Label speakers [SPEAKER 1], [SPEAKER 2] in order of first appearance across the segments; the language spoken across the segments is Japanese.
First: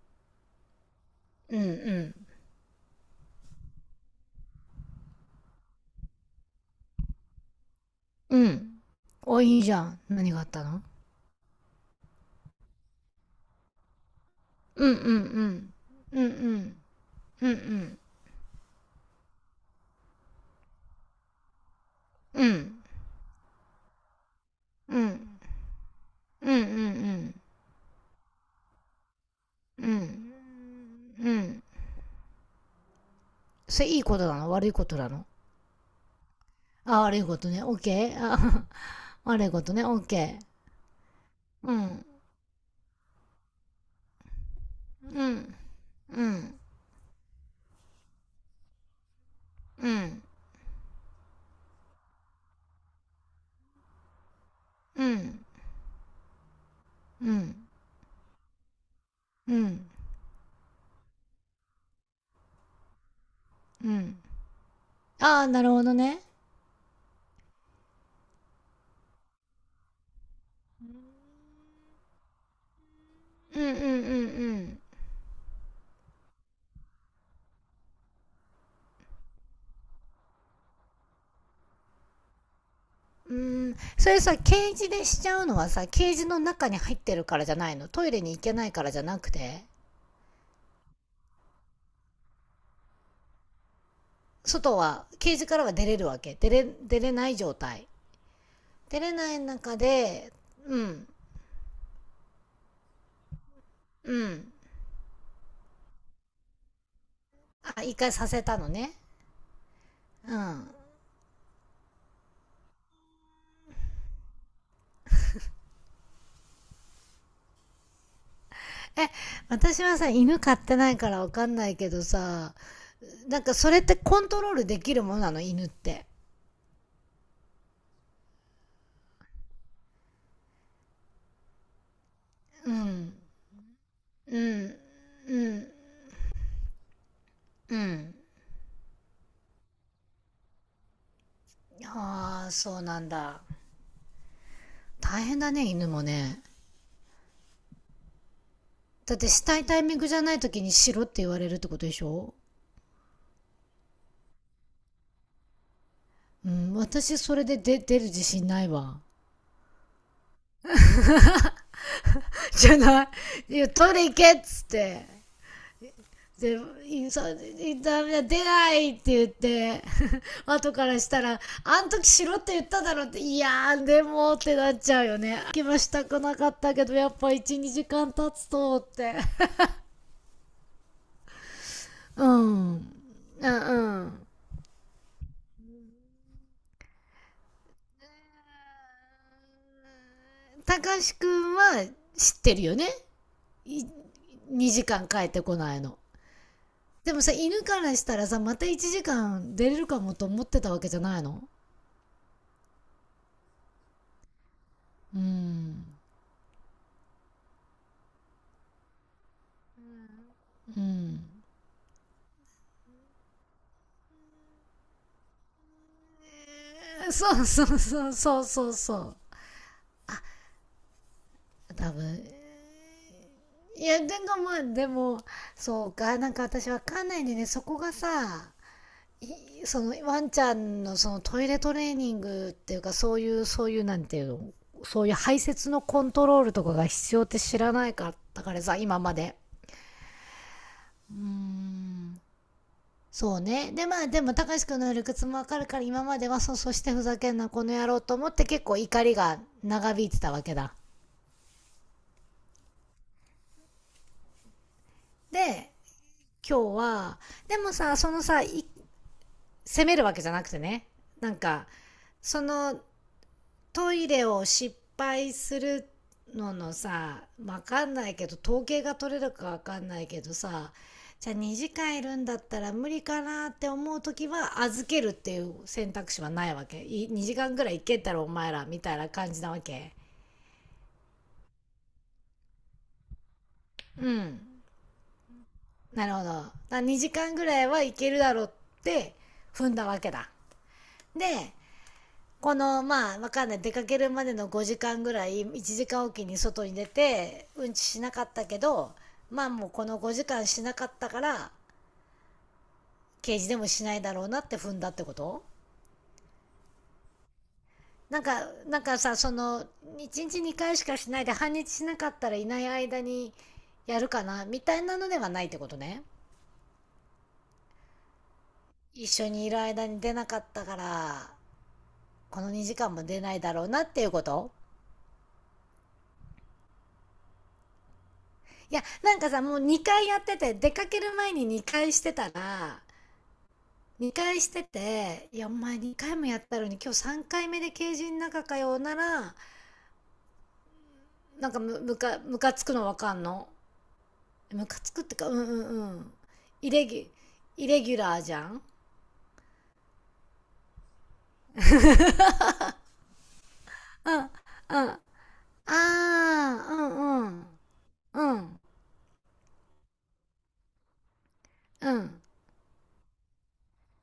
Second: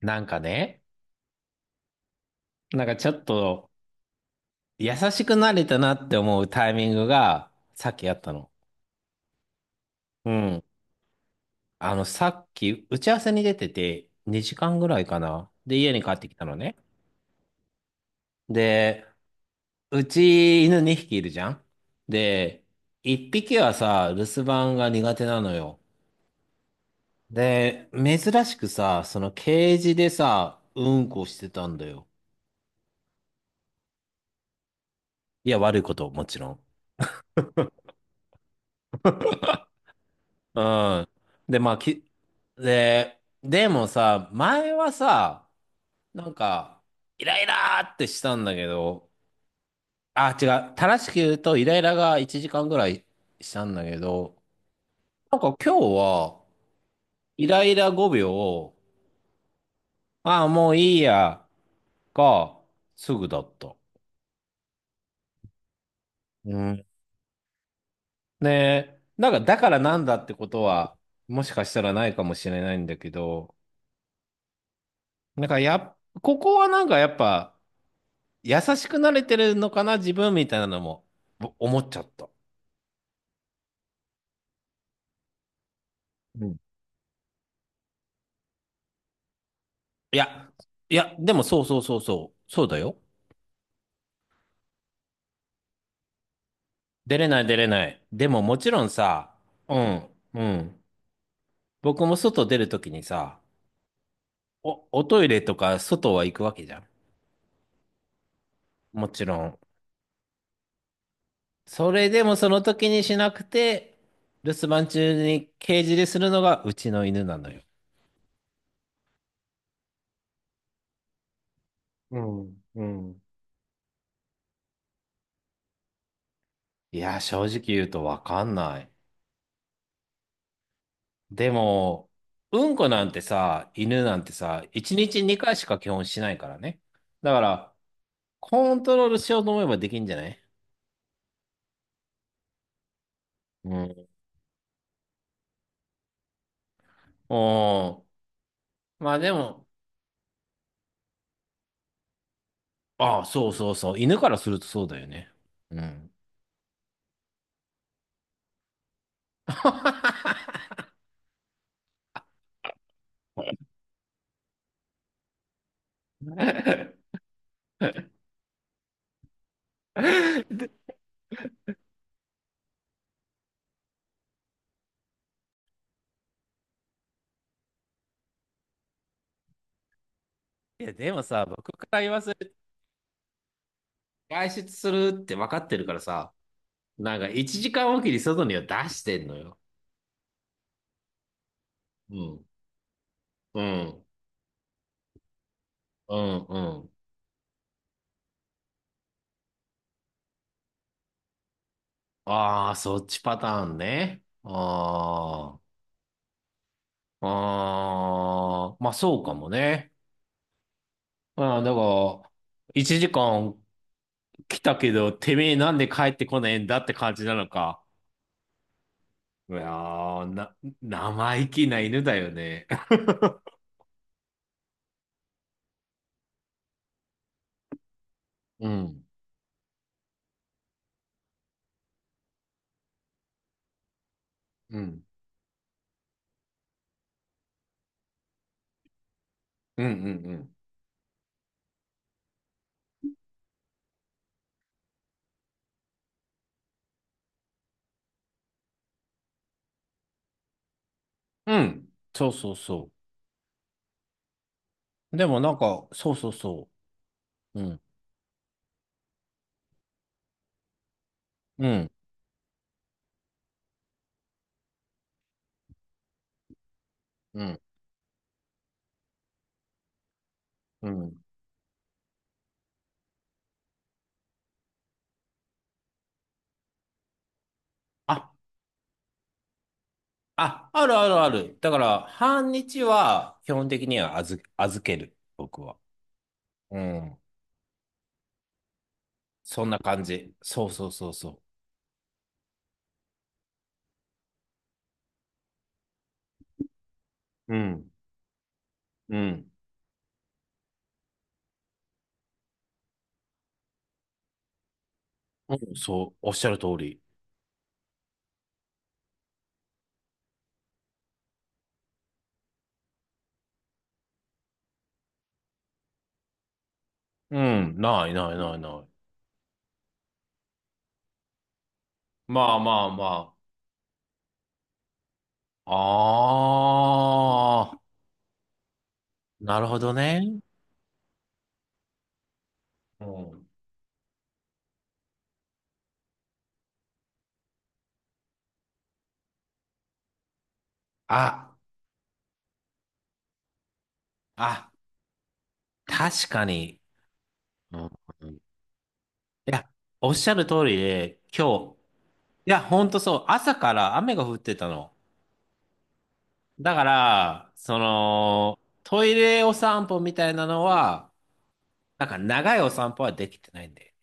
[SPEAKER 1] なんかね、
[SPEAKER 2] うん
[SPEAKER 1] なんかちょっと優しくなれたなって思うタイミングがさっきあった
[SPEAKER 2] うん。う
[SPEAKER 1] の。
[SPEAKER 2] ん。お、いいじゃん。
[SPEAKER 1] う
[SPEAKER 2] 何があった
[SPEAKER 1] ん。
[SPEAKER 2] の？
[SPEAKER 1] さっき打ち合わせに出てて2時間
[SPEAKER 2] う
[SPEAKER 1] ぐ
[SPEAKER 2] んう
[SPEAKER 1] ら
[SPEAKER 2] ん
[SPEAKER 1] いか
[SPEAKER 2] う
[SPEAKER 1] な。
[SPEAKER 2] ん。
[SPEAKER 1] で、家に帰っ
[SPEAKER 2] うんう
[SPEAKER 1] てきたのね。
[SPEAKER 2] ん。うんうん。
[SPEAKER 1] で、うち犬2匹いるじゃん。
[SPEAKER 2] う
[SPEAKER 1] で、
[SPEAKER 2] ん。
[SPEAKER 1] 1匹はさ、留守番が
[SPEAKER 2] う
[SPEAKER 1] 苦手
[SPEAKER 2] ん。
[SPEAKER 1] なのよ。
[SPEAKER 2] うんうんうん。
[SPEAKER 1] で、珍しくさ、そのケー
[SPEAKER 2] う
[SPEAKER 1] ジで
[SPEAKER 2] ん。
[SPEAKER 1] さ、うんこ
[SPEAKER 2] う
[SPEAKER 1] して
[SPEAKER 2] ん。
[SPEAKER 1] たんだよ。
[SPEAKER 2] それいいことなの悪いことなの？
[SPEAKER 1] いや、悪いこと、もちろん。
[SPEAKER 2] あ、悪いことね。オッケー。あ。 悪いこ とね。オッケー。
[SPEAKER 1] うん。で、
[SPEAKER 2] う
[SPEAKER 1] まあ、
[SPEAKER 2] ん。
[SPEAKER 1] でもさ、前は
[SPEAKER 2] う
[SPEAKER 1] さ、
[SPEAKER 2] ん。う
[SPEAKER 1] なん
[SPEAKER 2] ん。
[SPEAKER 1] か、イライラーってしたんだけど、
[SPEAKER 2] うん。
[SPEAKER 1] あ、違う。正しく言うと、イライラが1時間ぐらいしたんだけど、
[SPEAKER 2] う
[SPEAKER 1] なん
[SPEAKER 2] ん。
[SPEAKER 1] か今日は、
[SPEAKER 2] う
[SPEAKER 1] イ
[SPEAKER 2] ん。
[SPEAKER 1] ライラ5秒を、
[SPEAKER 2] うん。
[SPEAKER 1] ああ、もういいや、が、すぐだった。
[SPEAKER 2] うん。ああ、なるほどね。
[SPEAKER 1] うん。ねなんか、だからなんだってことは、もしかしたらないかもしれないんだけど、
[SPEAKER 2] うんうんうんうん。
[SPEAKER 1] なんかやっ、ここはなんかやっぱ、優しくなれてるのかな、自分みたいなのも思っちゃった。
[SPEAKER 2] うーん、それさ、ケージでしちゃうのはさ、ケージの
[SPEAKER 1] うん。
[SPEAKER 2] 中に入ってるからじゃないの。トイレに行けないからじゃなくて、
[SPEAKER 1] いや、でもそうだよ。
[SPEAKER 2] 外は、ケージからは出れるわけ？出れ
[SPEAKER 1] 出れ
[SPEAKER 2] ない
[SPEAKER 1] ない
[SPEAKER 2] 状
[SPEAKER 1] 出れな
[SPEAKER 2] 態。
[SPEAKER 1] い。でももちろん
[SPEAKER 2] 出れな
[SPEAKER 1] さ、
[SPEAKER 2] い中
[SPEAKER 1] うん、
[SPEAKER 2] で、
[SPEAKER 1] う
[SPEAKER 2] う
[SPEAKER 1] ん。
[SPEAKER 2] ん、
[SPEAKER 1] 僕も外出るときにさ、
[SPEAKER 2] うん。
[SPEAKER 1] おトイレとか外は行くわけじゃん。
[SPEAKER 2] あ、一回させたのね。
[SPEAKER 1] もちろん。
[SPEAKER 2] うん。
[SPEAKER 1] それでもその時にしなくて、留守番中にケージでするのがうちの犬なのよ。
[SPEAKER 2] え、私はさ、犬飼ってないからわかんないけど
[SPEAKER 1] う
[SPEAKER 2] さ、
[SPEAKER 1] ん、うん。
[SPEAKER 2] なんかそれってコントロールできるものなの、犬って。
[SPEAKER 1] いや、正直言うとわかんない。でも、う
[SPEAKER 2] う
[SPEAKER 1] んこなん
[SPEAKER 2] ん、
[SPEAKER 1] てさ、犬なんて
[SPEAKER 2] う
[SPEAKER 1] さ、
[SPEAKER 2] ん、
[SPEAKER 1] 1日
[SPEAKER 2] う
[SPEAKER 1] 2回し
[SPEAKER 2] ん、
[SPEAKER 1] か基本しないからね。だから、
[SPEAKER 2] うん。
[SPEAKER 1] コントロールしようと思えばできんじゃない？
[SPEAKER 2] ああ、そうなんだ。
[SPEAKER 1] うん。
[SPEAKER 2] 大変だね、犬もね。
[SPEAKER 1] おー。ま
[SPEAKER 2] だっ
[SPEAKER 1] あ
[SPEAKER 2] て
[SPEAKER 1] で
[SPEAKER 2] したい
[SPEAKER 1] も、
[SPEAKER 2] タイミングじゃない時にしろって言われるってことでしょ？
[SPEAKER 1] ああ、そうそうそう。犬からするとそうだよね。うん。
[SPEAKER 2] うん、私それで出る自信ないわ。じゃない。いや、取り行けっつって。で、インサイン出ないって言って、後からしたら、あん時しろって言っただろって、いやー、でもってなっちゃうよね。気はしたくなかったけど、やっぱ1、2時間経つとって。
[SPEAKER 1] いや、でもさ、僕から言 わ
[SPEAKER 2] う
[SPEAKER 1] せる
[SPEAKER 2] ん。う
[SPEAKER 1] と、
[SPEAKER 2] んうん。
[SPEAKER 1] 外出するって分かってるからさ、なんか1時間おきに外には出してんのよ。
[SPEAKER 2] たかしくんは
[SPEAKER 1] う
[SPEAKER 2] 知っ
[SPEAKER 1] ん。
[SPEAKER 2] てるよね。
[SPEAKER 1] う
[SPEAKER 2] い
[SPEAKER 1] ん。
[SPEAKER 2] 2時間帰ってこないの。
[SPEAKER 1] うん。うん。
[SPEAKER 2] でもさ、犬からしたらさ、また1時間出れるかもと思ってたわけじゃないの？
[SPEAKER 1] ああ、そっちパターンね。
[SPEAKER 2] うん
[SPEAKER 1] ああ、まあそうかもね。
[SPEAKER 2] うん、
[SPEAKER 1] ああ、だから、1時間来たけど、てめえなんで帰ってこないんだって感じな
[SPEAKER 2] そう
[SPEAKER 1] の
[SPEAKER 2] そう
[SPEAKER 1] か。
[SPEAKER 2] そうそうそうそう。
[SPEAKER 1] いやー、生意気な
[SPEAKER 2] 多
[SPEAKER 1] 犬だ
[SPEAKER 2] 分、
[SPEAKER 1] よね。
[SPEAKER 2] いやでもまあでも、そうか、なんか私わかんないんでね、そこがさ、
[SPEAKER 1] うん、
[SPEAKER 2] そのワンちゃんのそのトイレトレーニングっていうか、そういうなんていうの、
[SPEAKER 1] う
[SPEAKER 2] そ
[SPEAKER 1] ん、
[SPEAKER 2] ういう排泄のコントロールとかが必要って知らないかったからさ、今まで。
[SPEAKER 1] うん、うん、うん。
[SPEAKER 2] うーん、そうね。で、まあ、でも、たかしくんの理屈もわかるから、今までは、そう、そしてふざけんな、この野郎と思って、結構怒りが長引いてたわけだ。
[SPEAKER 1] うんそうそうそう。でもなん
[SPEAKER 2] で、
[SPEAKER 1] か、そうそうそ
[SPEAKER 2] 今日は、で
[SPEAKER 1] う。う
[SPEAKER 2] も
[SPEAKER 1] ん、
[SPEAKER 2] さ、そのさ、責めるわけじゃなくてね、なん
[SPEAKER 1] う
[SPEAKER 2] か、
[SPEAKER 1] ん、
[SPEAKER 2] その、トイレを失敗するのの、さ、
[SPEAKER 1] うん、
[SPEAKER 2] わかんないけど統計が取れるかわかんないけどさ、
[SPEAKER 1] うん。
[SPEAKER 2] じゃあ2時間いるんだったら無理かなって思う時は預けるっていう選択肢はないわけ？2時間ぐらい行けたらお
[SPEAKER 1] あ
[SPEAKER 2] 前らみたいな感じなわけ？
[SPEAKER 1] あ、あるあるある。だから、半日は基本的に
[SPEAKER 2] う
[SPEAKER 1] は
[SPEAKER 2] ん、
[SPEAKER 1] 預ける、僕は。
[SPEAKER 2] なるほど。
[SPEAKER 1] う
[SPEAKER 2] 2
[SPEAKER 1] ん。
[SPEAKER 2] 時間ぐらいはいけるだろうって
[SPEAKER 1] そん
[SPEAKER 2] 踏ん
[SPEAKER 1] な
[SPEAKER 2] だわ
[SPEAKER 1] 感
[SPEAKER 2] けだ。
[SPEAKER 1] じ。そうそうそうそ
[SPEAKER 2] で、このまあわかんない、出かけるまでの5時間ぐらい1時間おきに外に出て
[SPEAKER 1] う。う
[SPEAKER 2] うんち
[SPEAKER 1] ん。
[SPEAKER 2] しなかったけど、
[SPEAKER 1] う
[SPEAKER 2] まあ
[SPEAKER 1] ん。
[SPEAKER 2] もうこの5時間しなかったから、刑事でもしないだろうなって踏んだってこと？
[SPEAKER 1] うんそう、おっしゃる通り。
[SPEAKER 2] なんか、なんかさ、その1日2回しかしないで半日しなかったら、いない間にやるかなみたいなのではないってことね。
[SPEAKER 1] うん。ない。
[SPEAKER 2] 一緒にいる間に出なかったから、こ
[SPEAKER 1] ま
[SPEAKER 2] の
[SPEAKER 1] あ
[SPEAKER 2] 2
[SPEAKER 1] ま
[SPEAKER 2] 時
[SPEAKER 1] あ
[SPEAKER 2] 間も出
[SPEAKER 1] ま
[SPEAKER 2] ないだろうなっていうこと。
[SPEAKER 1] あ。ああ、
[SPEAKER 2] いやなんかさ、も
[SPEAKER 1] な
[SPEAKER 2] う
[SPEAKER 1] るほど
[SPEAKER 2] 2回や
[SPEAKER 1] ね。
[SPEAKER 2] ってて、出かける前に2回してたら、
[SPEAKER 1] うん。
[SPEAKER 2] 2回してて、いや、お前2回もやったのに今日3回目でケージの中かよなら、な
[SPEAKER 1] あ、
[SPEAKER 2] んかむかつくのわかんの。む
[SPEAKER 1] あ、
[SPEAKER 2] かつくってか、うんうんうん。
[SPEAKER 1] 確か
[SPEAKER 2] イ
[SPEAKER 1] に。
[SPEAKER 2] レギュ、イ
[SPEAKER 1] う
[SPEAKER 2] レ
[SPEAKER 1] ん。
[SPEAKER 2] ギュラー
[SPEAKER 1] う
[SPEAKER 2] じ
[SPEAKER 1] ん。
[SPEAKER 2] ゃん。
[SPEAKER 1] いや、おっしゃる通りで、今日、いや、ほんとそう、朝から
[SPEAKER 2] う
[SPEAKER 1] 雨
[SPEAKER 2] ん、
[SPEAKER 1] が
[SPEAKER 2] うん。
[SPEAKER 1] 降ってたの。
[SPEAKER 2] ああ、
[SPEAKER 1] だ
[SPEAKER 2] う
[SPEAKER 1] か
[SPEAKER 2] んう
[SPEAKER 1] ら、
[SPEAKER 2] ん。
[SPEAKER 1] そ
[SPEAKER 2] う
[SPEAKER 1] の、
[SPEAKER 2] ん、
[SPEAKER 1] トイレお散歩みたいなのは、
[SPEAKER 2] う
[SPEAKER 1] なんか
[SPEAKER 2] ん。
[SPEAKER 1] 長いお散歩はできてないんで。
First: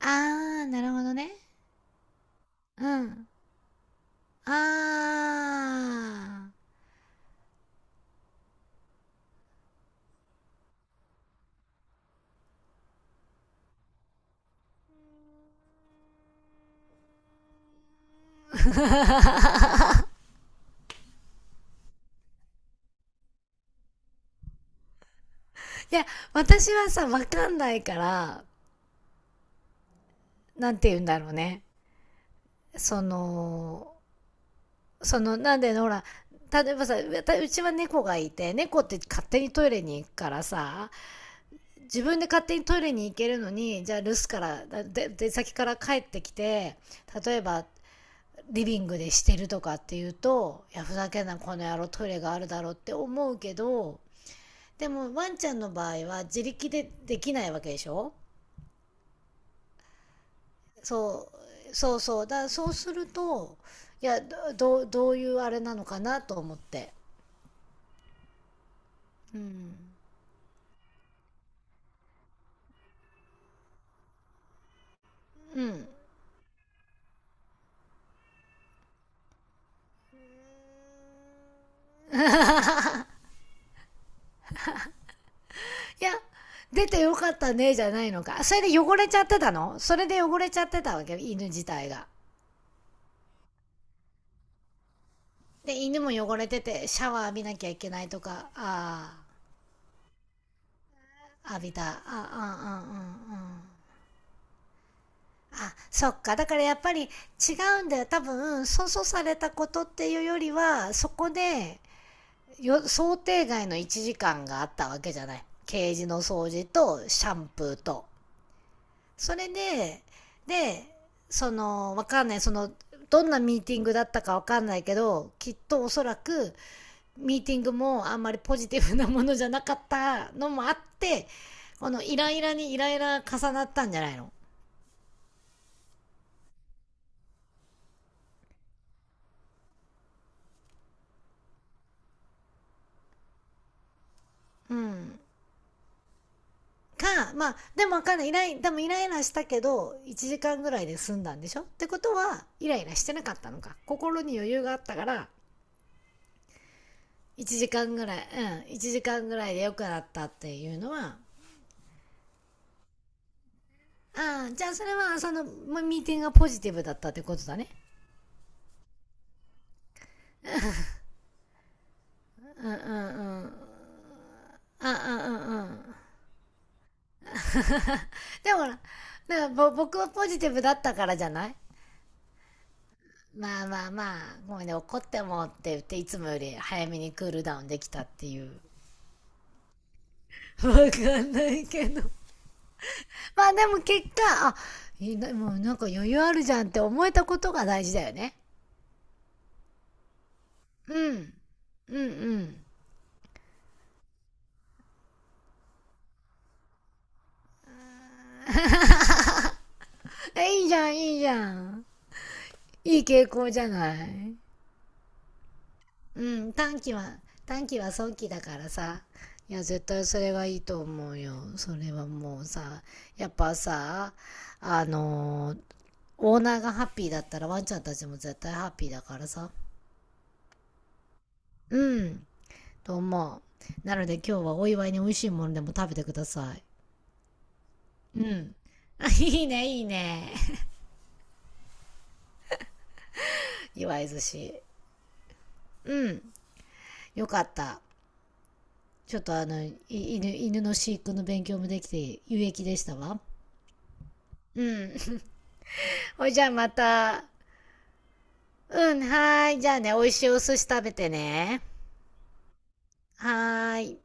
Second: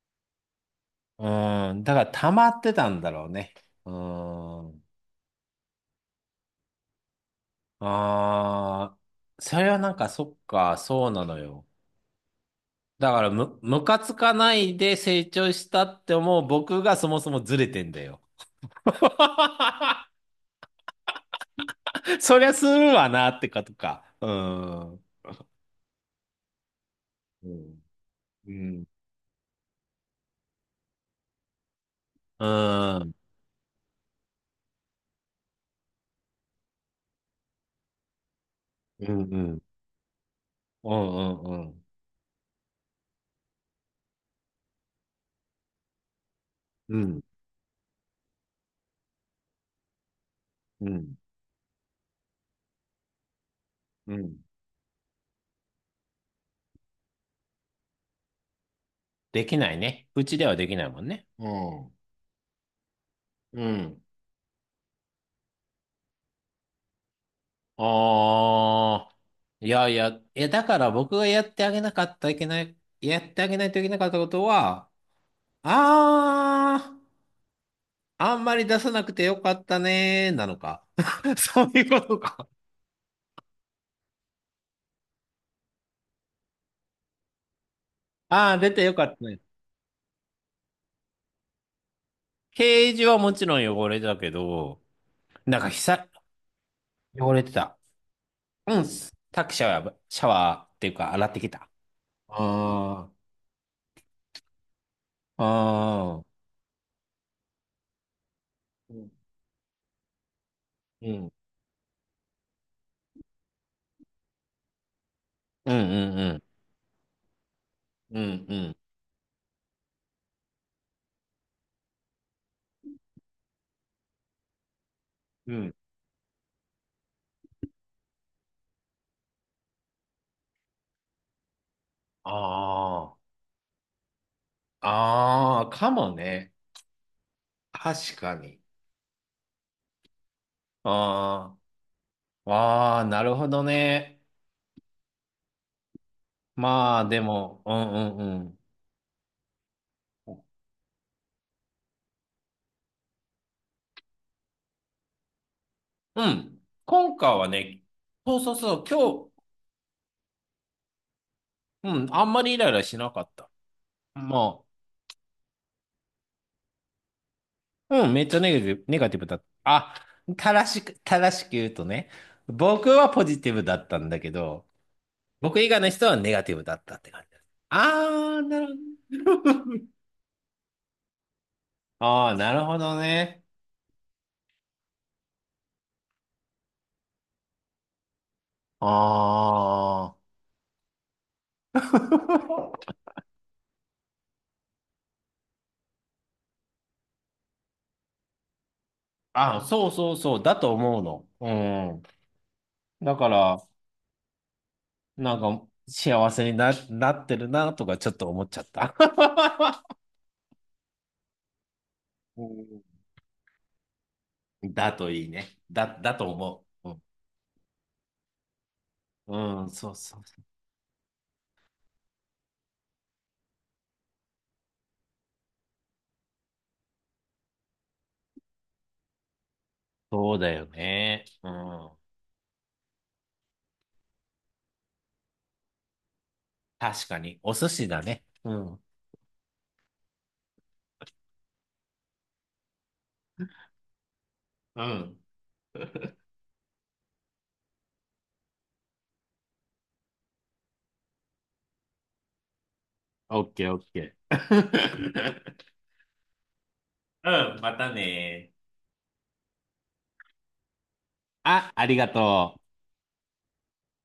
[SPEAKER 2] ああ、なるほど
[SPEAKER 1] う
[SPEAKER 2] ね。
[SPEAKER 1] ーん、だから溜まってた
[SPEAKER 2] う
[SPEAKER 1] んだろ
[SPEAKER 2] ん。
[SPEAKER 1] うね。う
[SPEAKER 2] あ
[SPEAKER 1] ーん。
[SPEAKER 2] あ。
[SPEAKER 1] あー、それはなんかそっか、そうなのよ。だからムカつかないで成長したって思う僕がそもそもずれてんだよ。そりゃするわなってかとか。うーん。
[SPEAKER 2] いや、私はさ、わ
[SPEAKER 1] う
[SPEAKER 2] かんな
[SPEAKER 1] ん。
[SPEAKER 2] いから、
[SPEAKER 1] うん。
[SPEAKER 2] なんて言うんだろうね。
[SPEAKER 1] う
[SPEAKER 2] そ
[SPEAKER 1] ん。
[SPEAKER 2] の、そのなんでほら、例えばさ、う、うちは猫がいて、猫って
[SPEAKER 1] う
[SPEAKER 2] 勝手に
[SPEAKER 1] ん。
[SPEAKER 2] トイレに行くからさ、
[SPEAKER 1] うん。うん。うん。うん。
[SPEAKER 2] 自分で勝手にトイレに行けるのに、じゃあ留守から、出先から帰ってきて、
[SPEAKER 1] うん。
[SPEAKER 2] 例えばリビングでしてるとかっていうと、いや
[SPEAKER 1] う
[SPEAKER 2] ふざ
[SPEAKER 1] ん。
[SPEAKER 2] けんなこの野郎、トイレがあるだろうって思うけど、
[SPEAKER 1] うん。
[SPEAKER 2] でもワンちゃんの場合は自力でできないわけでしょ。
[SPEAKER 1] できないね。うちではできないもんね。
[SPEAKER 2] そ
[SPEAKER 1] う
[SPEAKER 2] う
[SPEAKER 1] ん。
[SPEAKER 2] そうそう、だからそうすると、
[SPEAKER 1] うん。
[SPEAKER 2] いや、どういうあれなのかなと思って。
[SPEAKER 1] ああ。
[SPEAKER 2] うん、
[SPEAKER 1] いや、だから僕がやってあげなかったいけない、やってあげないといけなかったことは、
[SPEAKER 2] うん。
[SPEAKER 1] ああんまり出さなくてよかったねー、なのか。そういうことか。
[SPEAKER 2] いや、出てよかったね、じゃないのか。
[SPEAKER 1] あ
[SPEAKER 2] そ
[SPEAKER 1] あ、
[SPEAKER 2] れ
[SPEAKER 1] 出
[SPEAKER 2] で
[SPEAKER 1] てよ
[SPEAKER 2] 汚
[SPEAKER 1] か
[SPEAKER 2] れち
[SPEAKER 1] っ
[SPEAKER 2] ゃ
[SPEAKER 1] た
[SPEAKER 2] って
[SPEAKER 1] ね。
[SPEAKER 2] たの？それで汚れちゃってたわけ、犬自体が。
[SPEAKER 1] ケージはもちろん汚れてたけど、なんか
[SPEAKER 2] で、犬
[SPEAKER 1] 久、
[SPEAKER 2] も汚れてて、シャワー
[SPEAKER 1] 汚
[SPEAKER 2] 浴び
[SPEAKER 1] れて
[SPEAKER 2] なきゃい
[SPEAKER 1] た。
[SPEAKER 2] けないとか。
[SPEAKER 1] うん、
[SPEAKER 2] あ
[SPEAKER 1] タクシャは、シャワーっていうか洗ってき
[SPEAKER 2] あ、浴
[SPEAKER 1] た。
[SPEAKER 2] びた。あ、うんうんうん
[SPEAKER 1] あ
[SPEAKER 2] うん。
[SPEAKER 1] あ、
[SPEAKER 2] あ、そ
[SPEAKER 1] あ
[SPEAKER 2] っか。
[SPEAKER 1] あ。
[SPEAKER 2] だからやっぱり違うんだよ。多分、粗相されたことっていうよりは、そ
[SPEAKER 1] う
[SPEAKER 2] こ
[SPEAKER 1] ん。
[SPEAKER 2] で、想定外の1時間があったわけじゃない。
[SPEAKER 1] うん
[SPEAKER 2] ケージ
[SPEAKER 1] うん
[SPEAKER 2] の
[SPEAKER 1] うん。
[SPEAKER 2] 掃除と、シャンプーと、
[SPEAKER 1] うんうん。
[SPEAKER 2] それで、で、その、わかんない、その、どんなミーティングだったかわかんないけど、き
[SPEAKER 1] う
[SPEAKER 2] っ
[SPEAKER 1] ん。
[SPEAKER 2] とおそらく、ミーティングもあんまりポジティブなものじゃなかったのもあって、このイライラにイライ
[SPEAKER 1] あ
[SPEAKER 2] ラ重なったんじゃないの？
[SPEAKER 1] あ。ああ、かもね。確かに。ああ。ああ、なるほどね。
[SPEAKER 2] うん。
[SPEAKER 1] まあ、で
[SPEAKER 2] か、まあ、
[SPEAKER 1] も、う
[SPEAKER 2] で
[SPEAKER 1] ん
[SPEAKER 2] も
[SPEAKER 1] う
[SPEAKER 2] わか
[SPEAKER 1] ん
[SPEAKER 2] んない。イ
[SPEAKER 1] う
[SPEAKER 2] ラ
[SPEAKER 1] ん。
[SPEAKER 2] イ、でもイライラしたけど、1時間ぐらいで済んだんでしょってことは、イライラしてなかったのか。心に余裕があったから、
[SPEAKER 1] うん。今回は
[SPEAKER 2] 1
[SPEAKER 1] ね、
[SPEAKER 2] 時間ぐらい、
[SPEAKER 1] そうそう
[SPEAKER 2] うん、
[SPEAKER 1] そう、
[SPEAKER 2] 1時間
[SPEAKER 1] 今
[SPEAKER 2] ぐらいで良くなったっていうのは、
[SPEAKER 1] 日、うん、あんまりイライラしなかった。
[SPEAKER 2] ああ、
[SPEAKER 1] ま
[SPEAKER 2] じ
[SPEAKER 1] あ、
[SPEAKER 2] ゃあそれはそのミーティングがポジティブだったってことだね。
[SPEAKER 1] うん、めっちゃネガティブ、ネガティブだった。あ、正しく言うとね、
[SPEAKER 2] うんうん
[SPEAKER 1] 僕は
[SPEAKER 2] う
[SPEAKER 1] ポジテ
[SPEAKER 2] ん。
[SPEAKER 1] ィブだったんだけど、
[SPEAKER 2] ああ、うんう
[SPEAKER 1] 僕
[SPEAKER 2] んう
[SPEAKER 1] 以外の
[SPEAKER 2] ん。
[SPEAKER 1] 人はネガティブだったって感じです。ああ、
[SPEAKER 2] でも
[SPEAKER 1] な
[SPEAKER 2] ほ
[SPEAKER 1] るほ
[SPEAKER 2] ら、
[SPEAKER 1] ど。
[SPEAKER 2] なんか僕はポジティブだったからじゃない？
[SPEAKER 1] ああ、なるほどね。
[SPEAKER 2] まあまあまあ、ごめんね、怒ってもって言って、いつもより早めにクールダウンできたっていう。
[SPEAKER 1] ああ。
[SPEAKER 2] わかんないけど。まあでも結果、あ、いいな、もうなんか余裕あるじゃんって思えたことが大事だよね。
[SPEAKER 1] あ、そうそうそう、だと
[SPEAKER 2] う
[SPEAKER 1] 思うの。
[SPEAKER 2] ん。
[SPEAKER 1] う
[SPEAKER 2] うん
[SPEAKER 1] ん。
[SPEAKER 2] うん。
[SPEAKER 1] だから、なんか、幸せにな、なってるなとかちょっと思っちゃった。
[SPEAKER 2] え、いいじゃん、いいじゃん。
[SPEAKER 1] うん。
[SPEAKER 2] いい傾向じゃない？
[SPEAKER 1] だといいね。だ
[SPEAKER 2] う
[SPEAKER 1] と
[SPEAKER 2] ん、
[SPEAKER 1] 思
[SPEAKER 2] 短期
[SPEAKER 1] う。
[SPEAKER 2] は、短期は早期だからさ。
[SPEAKER 1] う
[SPEAKER 2] い
[SPEAKER 1] ん、
[SPEAKER 2] や、
[SPEAKER 1] うん、
[SPEAKER 2] 絶
[SPEAKER 1] そう
[SPEAKER 2] 対
[SPEAKER 1] そ
[SPEAKER 2] そ
[SPEAKER 1] う
[SPEAKER 2] れ
[SPEAKER 1] そう。
[SPEAKER 2] がいいと思うよ。それはもうさ、やっぱさ、あのーオーナーがハッピーだったらワンちゃんたちも絶対ハッピーだからさ。
[SPEAKER 1] そうだよね。うん。
[SPEAKER 2] うん、と思う。なので今日はお祝いに美味しいものでも食べてください。
[SPEAKER 1] 確かに。お寿司だ
[SPEAKER 2] う
[SPEAKER 1] ね。う
[SPEAKER 2] ん。
[SPEAKER 1] ん。
[SPEAKER 2] あ、いいね、いいね。祝い寿司。
[SPEAKER 1] うん。
[SPEAKER 2] うん。よかった。ちょっと犬の飼育の勉強もできて有益でしたわ。
[SPEAKER 1] オッケーオッケ
[SPEAKER 2] うん。
[SPEAKER 1] ー。
[SPEAKER 2] ほいじゃあま た。
[SPEAKER 1] うん、またね。
[SPEAKER 2] うん、はーい。じゃあね、美味しいお寿司食べてね。
[SPEAKER 1] ありがとう。
[SPEAKER 2] はーい。